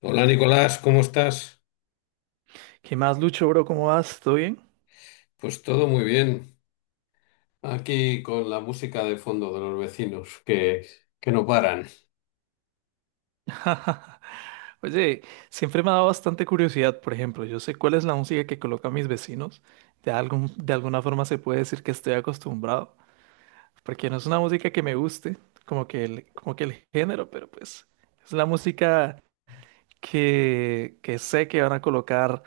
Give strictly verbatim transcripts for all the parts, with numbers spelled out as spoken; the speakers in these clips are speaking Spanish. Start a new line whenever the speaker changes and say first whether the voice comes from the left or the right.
left: Hola Nicolás, ¿cómo estás?
right: ¿Qué más, Lucho, bro? ¿Cómo vas? ¿Todo bien?
left: Pues todo muy bien. Aquí con la música de fondo de los vecinos que, que no paran.
right: Oye, siempre me ha dado bastante curiosidad. Por ejemplo, yo sé cuál es la música que colocan mis vecinos, de algún, de alguna forma se puede decir que estoy acostumbrado, porque no es una música que me guste, como que el, como que el género, pero pues es la música que, que sé que van a colocar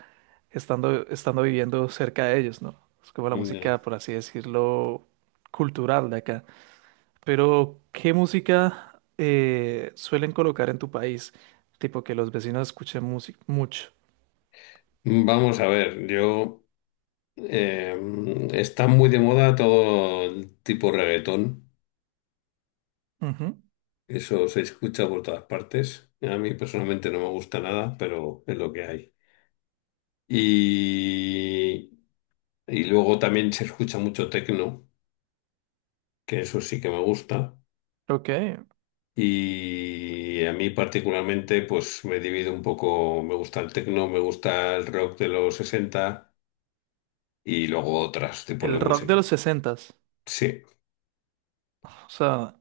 right: estando, estando viviendo cerca de ellos, ¿no? Es como la
left: Ya.
right: música, por así decirlo, cultural de acá. Pero, ¿qué música eh, suelen colocar en tu país? Tipo que los vecinos escuchen música mucho.
left: Vamos a ver, yo eh, está muy de moda todo el tipo reggaetón.
right: Ujú.
left: Eso se escucha por todas partes. A mí personalmente no me gusta nada, pero es lo que hay. Y, y luego también se escucha mucho tecno, que eso sí que me gusta.
right: Ok,
left: Y a mí particularmente, pues me divido un poco, me gusta el techno, me gusta el rock de los sesenta y luego otros tipos de
right: el rock de
left: música.
right: los sesentas.
left: Sí.
right: O sea,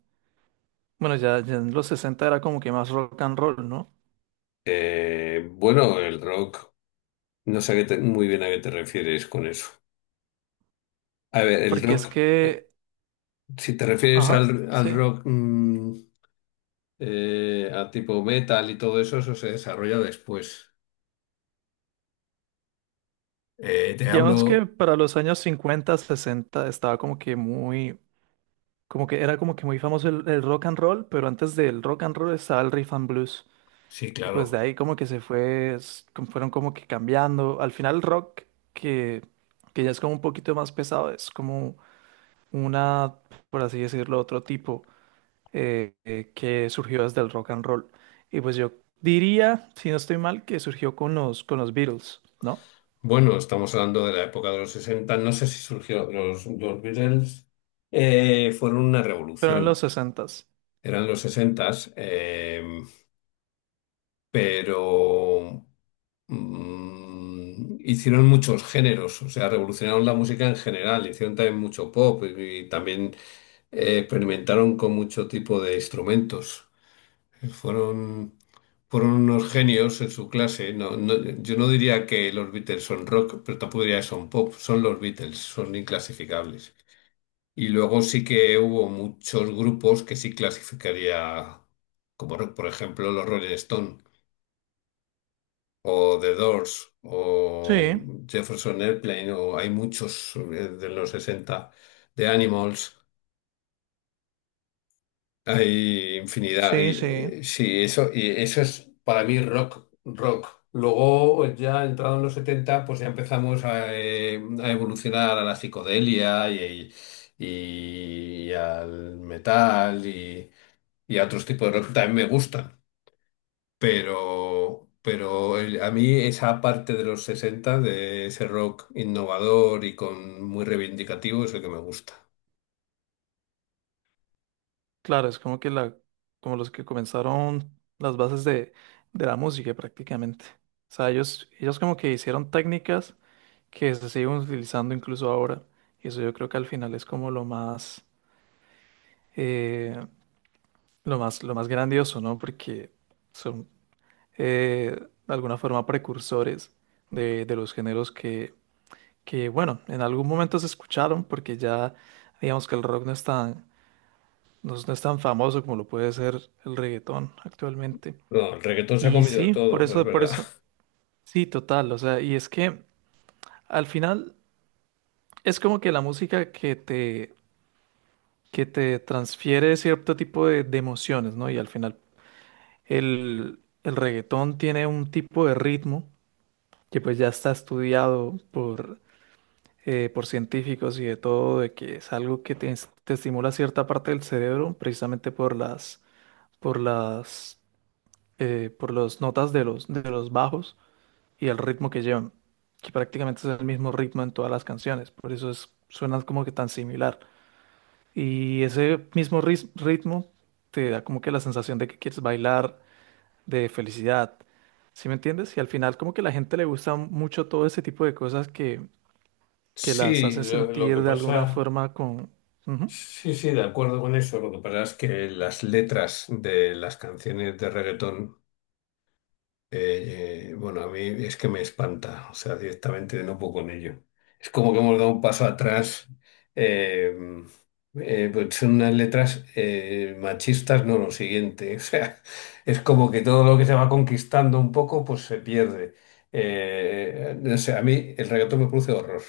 right: bueno, ya, ya en los sesenta era como que más rock and roll, ¿no?
left: Eh, bueno, el rock, no sé a qué te- muy bien a qué te refieres con eso. A ver, el
right: Porque es
left: rock, eh,
right: que,
left: si te refieres
right: ajá,
left: al, al
right: sí.
left: rock mm, eh, a tipo metal y todo eso, eso se desarrolla después. Eh, te
right: Digamos que
left: hablo,
right: para los años cincuenta sesenta estaba como que muy, como que era como que muy famoso el, el rock and roll, pero antes del rock and roll estaba el riff and blues.
left: sí,
right: Y pues de
left: claro.
right: ahí como que se fue, s- como fueron como que cambiando. Al final el rock, que, que ya es como un poquito más pesado, es como una, por así decirlo, otro tipo eh, eh, que surgió desde el rock and roll. Y pues yo diría, si no estoy mal, que surgió con los, con los Beatles, ¿no?
left: Bueno, estamos hablando de la época de los sesenta. No sé si surgió. Los, los Beatles eh, fueron una
right: Pero en los
left: revolución.
right: sesentas.
left: Eran los sesenta, pero mm, hicieron muchos géneros. O sea, revolucionaron la música en general. Hicieron también mucho pop y, y también eh, experimentaron con mucho tipo de instrumentos. Fueron, fueron unos genios en su clase. No, no- yo no diría que los Beatles son rock, pero tampoco diría que son pop. Son los Beatles, son inclasificables. Y luego sí que hubo muchos grupos que sí clasificaría como rock, por ejemplo, los Rolling Stone o The Doors o
right: Sí,
left: Jefferson Airplane o hay muchos eh, de los sesenta de Animals. Hay infinidad. Y,
right: sí, sí.
left: eh, sí, eso, y eso es para mí rock, rock. Luego, pues ya entrado en los setenta pues ya empezamos a, eh, a evolucionar a la psicodelia y, y al metal y, y a otros tipos de rock que también me gustan. Pero, pero el- a mí esa parte de los sesenta de ese rock innovador y con muy reivindicativo, es el que me gusta.
right: Claro, es como que la, como los que comenzaron las bases de, de la música prácticamente. O sea, ellos, ellos como que hicieron técnicas que se siguen utilizando incluso ahora. Y eso yo creo que al final es como lo más, eh, lo más, lo más grandioso, ¿no? Porque son eh, de alguna forma precursores de, de los géneros que, que, bueno, en algún momento se escucharon porque ya digamos que el rock no es tan, no, es no es tan famoso como lo puede ser el reggaetón actualmente.
left: No, el reggaetón se ha
right: Y
left: comido
right: sí, por
left: todo, es
right: eso, por
left: verdad.
right: eso, sí, total. O sea, y es que al final es como que la música que te que te transfiere cierto tipo de, de emociones, ¿no? Y al final el, el reggaetón tiene un tipo de ritmo que pues ya está estudiado por, eh, por científicos y de todo, de que es algo que te, es- te estimula cierta parte del cerebro precisamente por las, por las, eh, por las notas de los, de los bajos y el ritmo que llevan, que prácticamente es el mismo ritmo en todas las canciones, por eso es, suenan como que tan similar. Y ese mismo ris- ritmo te da como que la sensación de que quieres bailar, de felicidad. ¿Sí me entiendes? Y al final como que a la gente le gusta mucho todo ese tipo de cosas que, que las
left: Sí,
right: hacen
left: lo, lo
right: sentir
left: que
right: de alguna
left: pasa,
right: forma con... Ujú.
left: sí, sí, de acuerdo con eso. Lo que pasa es que las letras de las canciones de reggaetón, eh, eh, bueno, a mí es que me espanta, o sea, directamente no puedo con ello. Es como que hemos dado un paso atrás. eh, eh, pues son unas letras eh, machistas, no lo siguiente. O sea, es como que todo lo que se va conquistando un poco, pues se pierde. Eh, no sé, a mí el reggaetón me produce horror.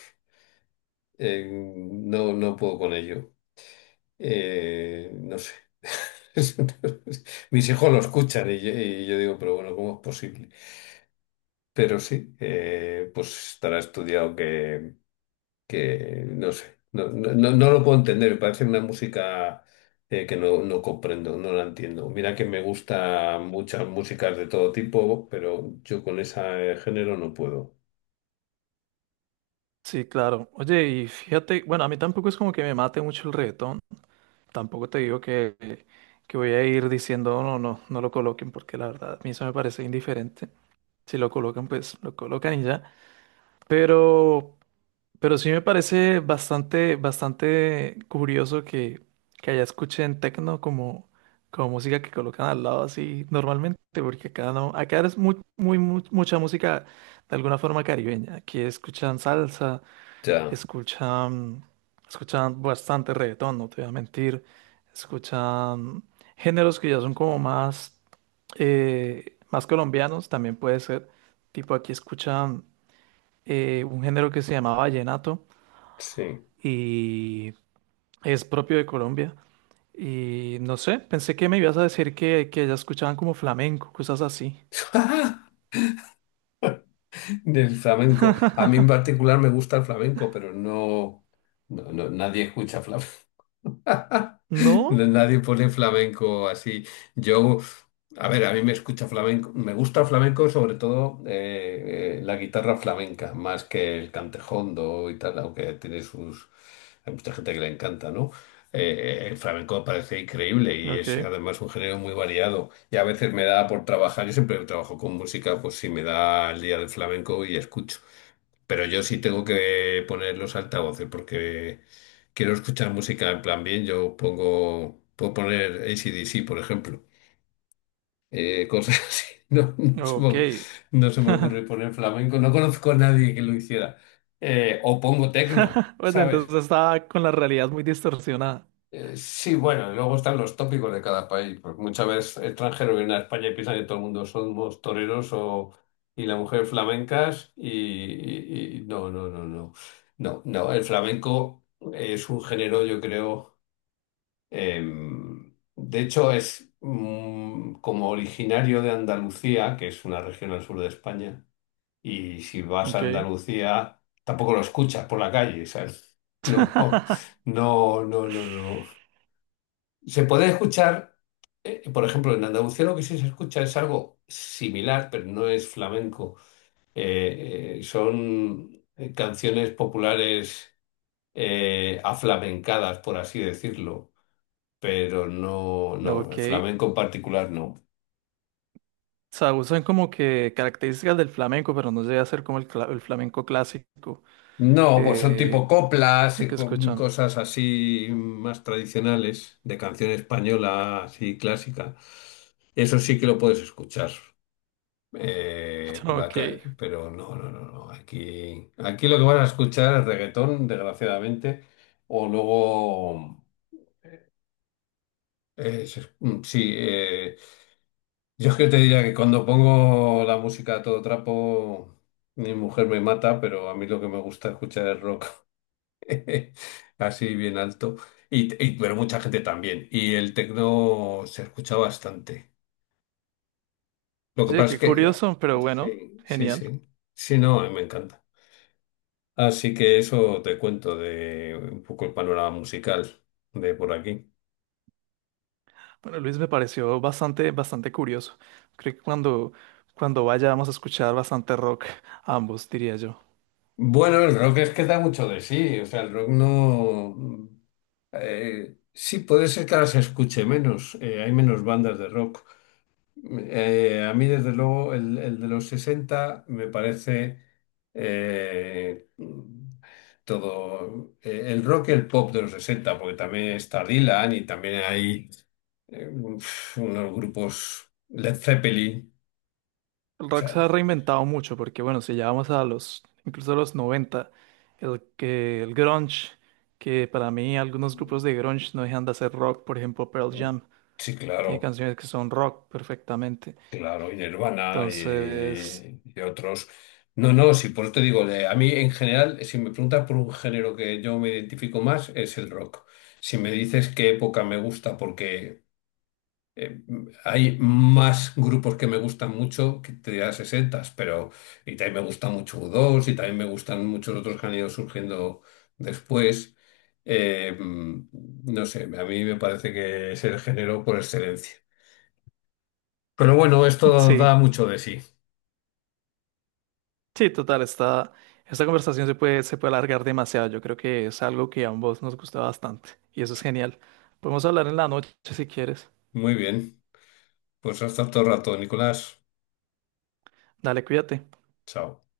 left: Eh, no, no puedo con ello. Eh, no sé. Mis hijos lo escuchan y yo, y yo digo, pero bueno, ¿cómo es posible? Pero sí, eh, pues estará estudiado que, que no sé. No, no, no- no lo puedo entender. Me parece una música eh, que no, no comprendo, no la entiendo. Mira que me gustan muchas músicas de todo tipo, pero yo con ese género no puedo.
right: Sí, claro. Oye, y fíjate, bueno, a mí tampoco es como que me mate mucho el reggaetón. Tampoco te digo que, que voy a ir diciendo, no, no, no no lo coloquen, porque la verdad a mí eso me parece indiferente. Si lo colocan, pues lo colocan y ya. Pero... Pero sí me parece bastante, bastante curioso que, que allá escuchen techno como, como música que colocan al lado así normalmente, porque acá no, acá es muy, muy, mu- mucha música de alguna forma caribeña. Aquí escuchan salsa,
left: Ya,
right: escuchan, escuchan bastante reggaetón, no te voy a mentir, escuchan géneros que ya son como más, eh, más colombianos, también puede ser. Tipo aquí escuchan eh, un género que se llama vallenato
left: sí.
right: y es propio de Colombia. Y no sé, pensé que me ibas a decir que, que ya escuchaban como flamenco, cosas así.
left: Del flamenco. A mí en particular me gusta el flamenco, pero no, no, no- nadie escucha flamenco.
right: ¿No?
left: Nadie pone flamenco así. Yo, a ver, a mí me escucha flamenco, me gusta flamenco sobre todo eh, eh, la guitarra flamenca, más que el cantejondo y tal, aunque tiene sus... Hay mucha gente que le encanta, ¿no? Eh, eh, el flamenco parece increíble y
right: Ok,
left: es además un género muy variado. Y a veces me da por trabajar, yo siempre trabajo con música, pues si me da el día del flamenco y escucho. Pero yo sí tengo que poner los altavoces porque quiero escuchar música en plan bien. Yo pongo, puedo poner A C/D C, por ejemplo. Eh, cosas así. No, no se me,
right: ok.
left: no se me ocurre poner flamenco. No conozco a nadie que lo hiciera. Eh, o pongo tecno,
right: Bueno,
left: ¿sabes?
right: entonces estaba con la realidad muy distorsionada.
left: Eh, sí, bueno, y luego están los tópicos de cada país, porque muchas veces extranjeros vienen a España y piensan que todo el mundo somos toreros o, y la mujer flamencas y, y- y no, no, no, no, no, no, el flamenco es un género, yo creo, em, de hecho es mm, como originario de Andalucía, que es una región al sur de España, y si vas a
right: Ok.
left: Andalucía tampoco lo escuchas por la calle, ¿sabes? No, no, no, no, no. Se pueden escuchar, eh, por ejemplo, en Andalucía lo que sí se escucha es algo similar, pero no es flamenco. Eh, eh, son eh, canciones populares eh, aflamencadas, por así decirlo, pero no, no,
right: Ok.
left: el flamenco en particular no.
right: O sea, usan como que características del flamenco, pero no llega a ser como el, cla- el flamenco clásico.
left: No, pues son
right: Eh,
left: tipo coplas
right: lo
left: y
right: que
left: co-
right: escuchan.
left: cosas así más tradicionales, de canción española así clásica. Eso sí que lo puedes escuchar. Eh, por la calle,
right: Ok.
left: pero no, no, no, no. Aquí, aquí lo que van a escuchar es reggaetón, desgraciadamente, o luego, eh, se- mm, sí, eh, yo es que te diría que cuando pongo la música a todo trapo, mi mujer me mata, pero a mí lo que me gusta escuchar es rock, así bien alto, y, y- pero mucha gente también, y el tecno se escucha bastante. Lo que
right: Sí,
left: pasa es
right: qué
left: que,
right: curioso, pero bueno,
left: sí, sí,
right: genial.
left: sí, sí, no, me encanta. Así que eso te cuento de un poco el panorama musical de por aquí.
right: Bueno, Luis, me pareció bastante, bastante curioso. Creo que cuando, cuando vayamos a escuchar bastante rock, ambos, diría yo.
left: Bueno, el rock es que da mucho de sí, o sea, el rock no... eh, sí, puede ser que ahora se escuche menos, eh, hay menos bandas de rock. Eh, a mí, desde luego, el, el de los sesenta me parece eh, todo eh, el rock y el pop de los sesenta, porque también está Dylan y también hay eh, uf, unos grupos Led Zeppelin.
right: El
left: O
right: rock se ha
left: sea,
right: reinventado mucho porque, bueno, si ya vamos a los, incluso a los noventa, el que, el grunge, que para mí algunos grupos de grunge no dejan de hacer rock, por ejemplo, Pearl
left: mm,
right: Jam,
left: sí,
right: tiene
left: claro,
right: canciones que son rock perfectamente.
left: claro, y Nirvana
right: Entonces,
left: y, y otros. No, no, sí, por eso te digo, de- a mí en general, si me preguntas por un género que yo me identifico más, es el rock. Si me dices qué época me gusta, porque eh, hay más grupos que me gustan mucho que te dirá sesenta, pero y también me gusta mucho u dos y también me gustan muchos otros que han ido surgiendo después. Eh, mm, no sé, a mí me parece que es el género por excelencia. Pero bueno, esto
right: sí.
left: da mucho de sí.
right: Sí, total, esta, esta conversación se puede, se puede alargar demasiado. Yo creo que es algo que a ambos nos gusta bastante y eso es genial. Podemos hablar en la noche si quieres.
left: Muy bien. Pues hasta otro rato, Nicolás.
right: Dale, cuídate.
left: Chao.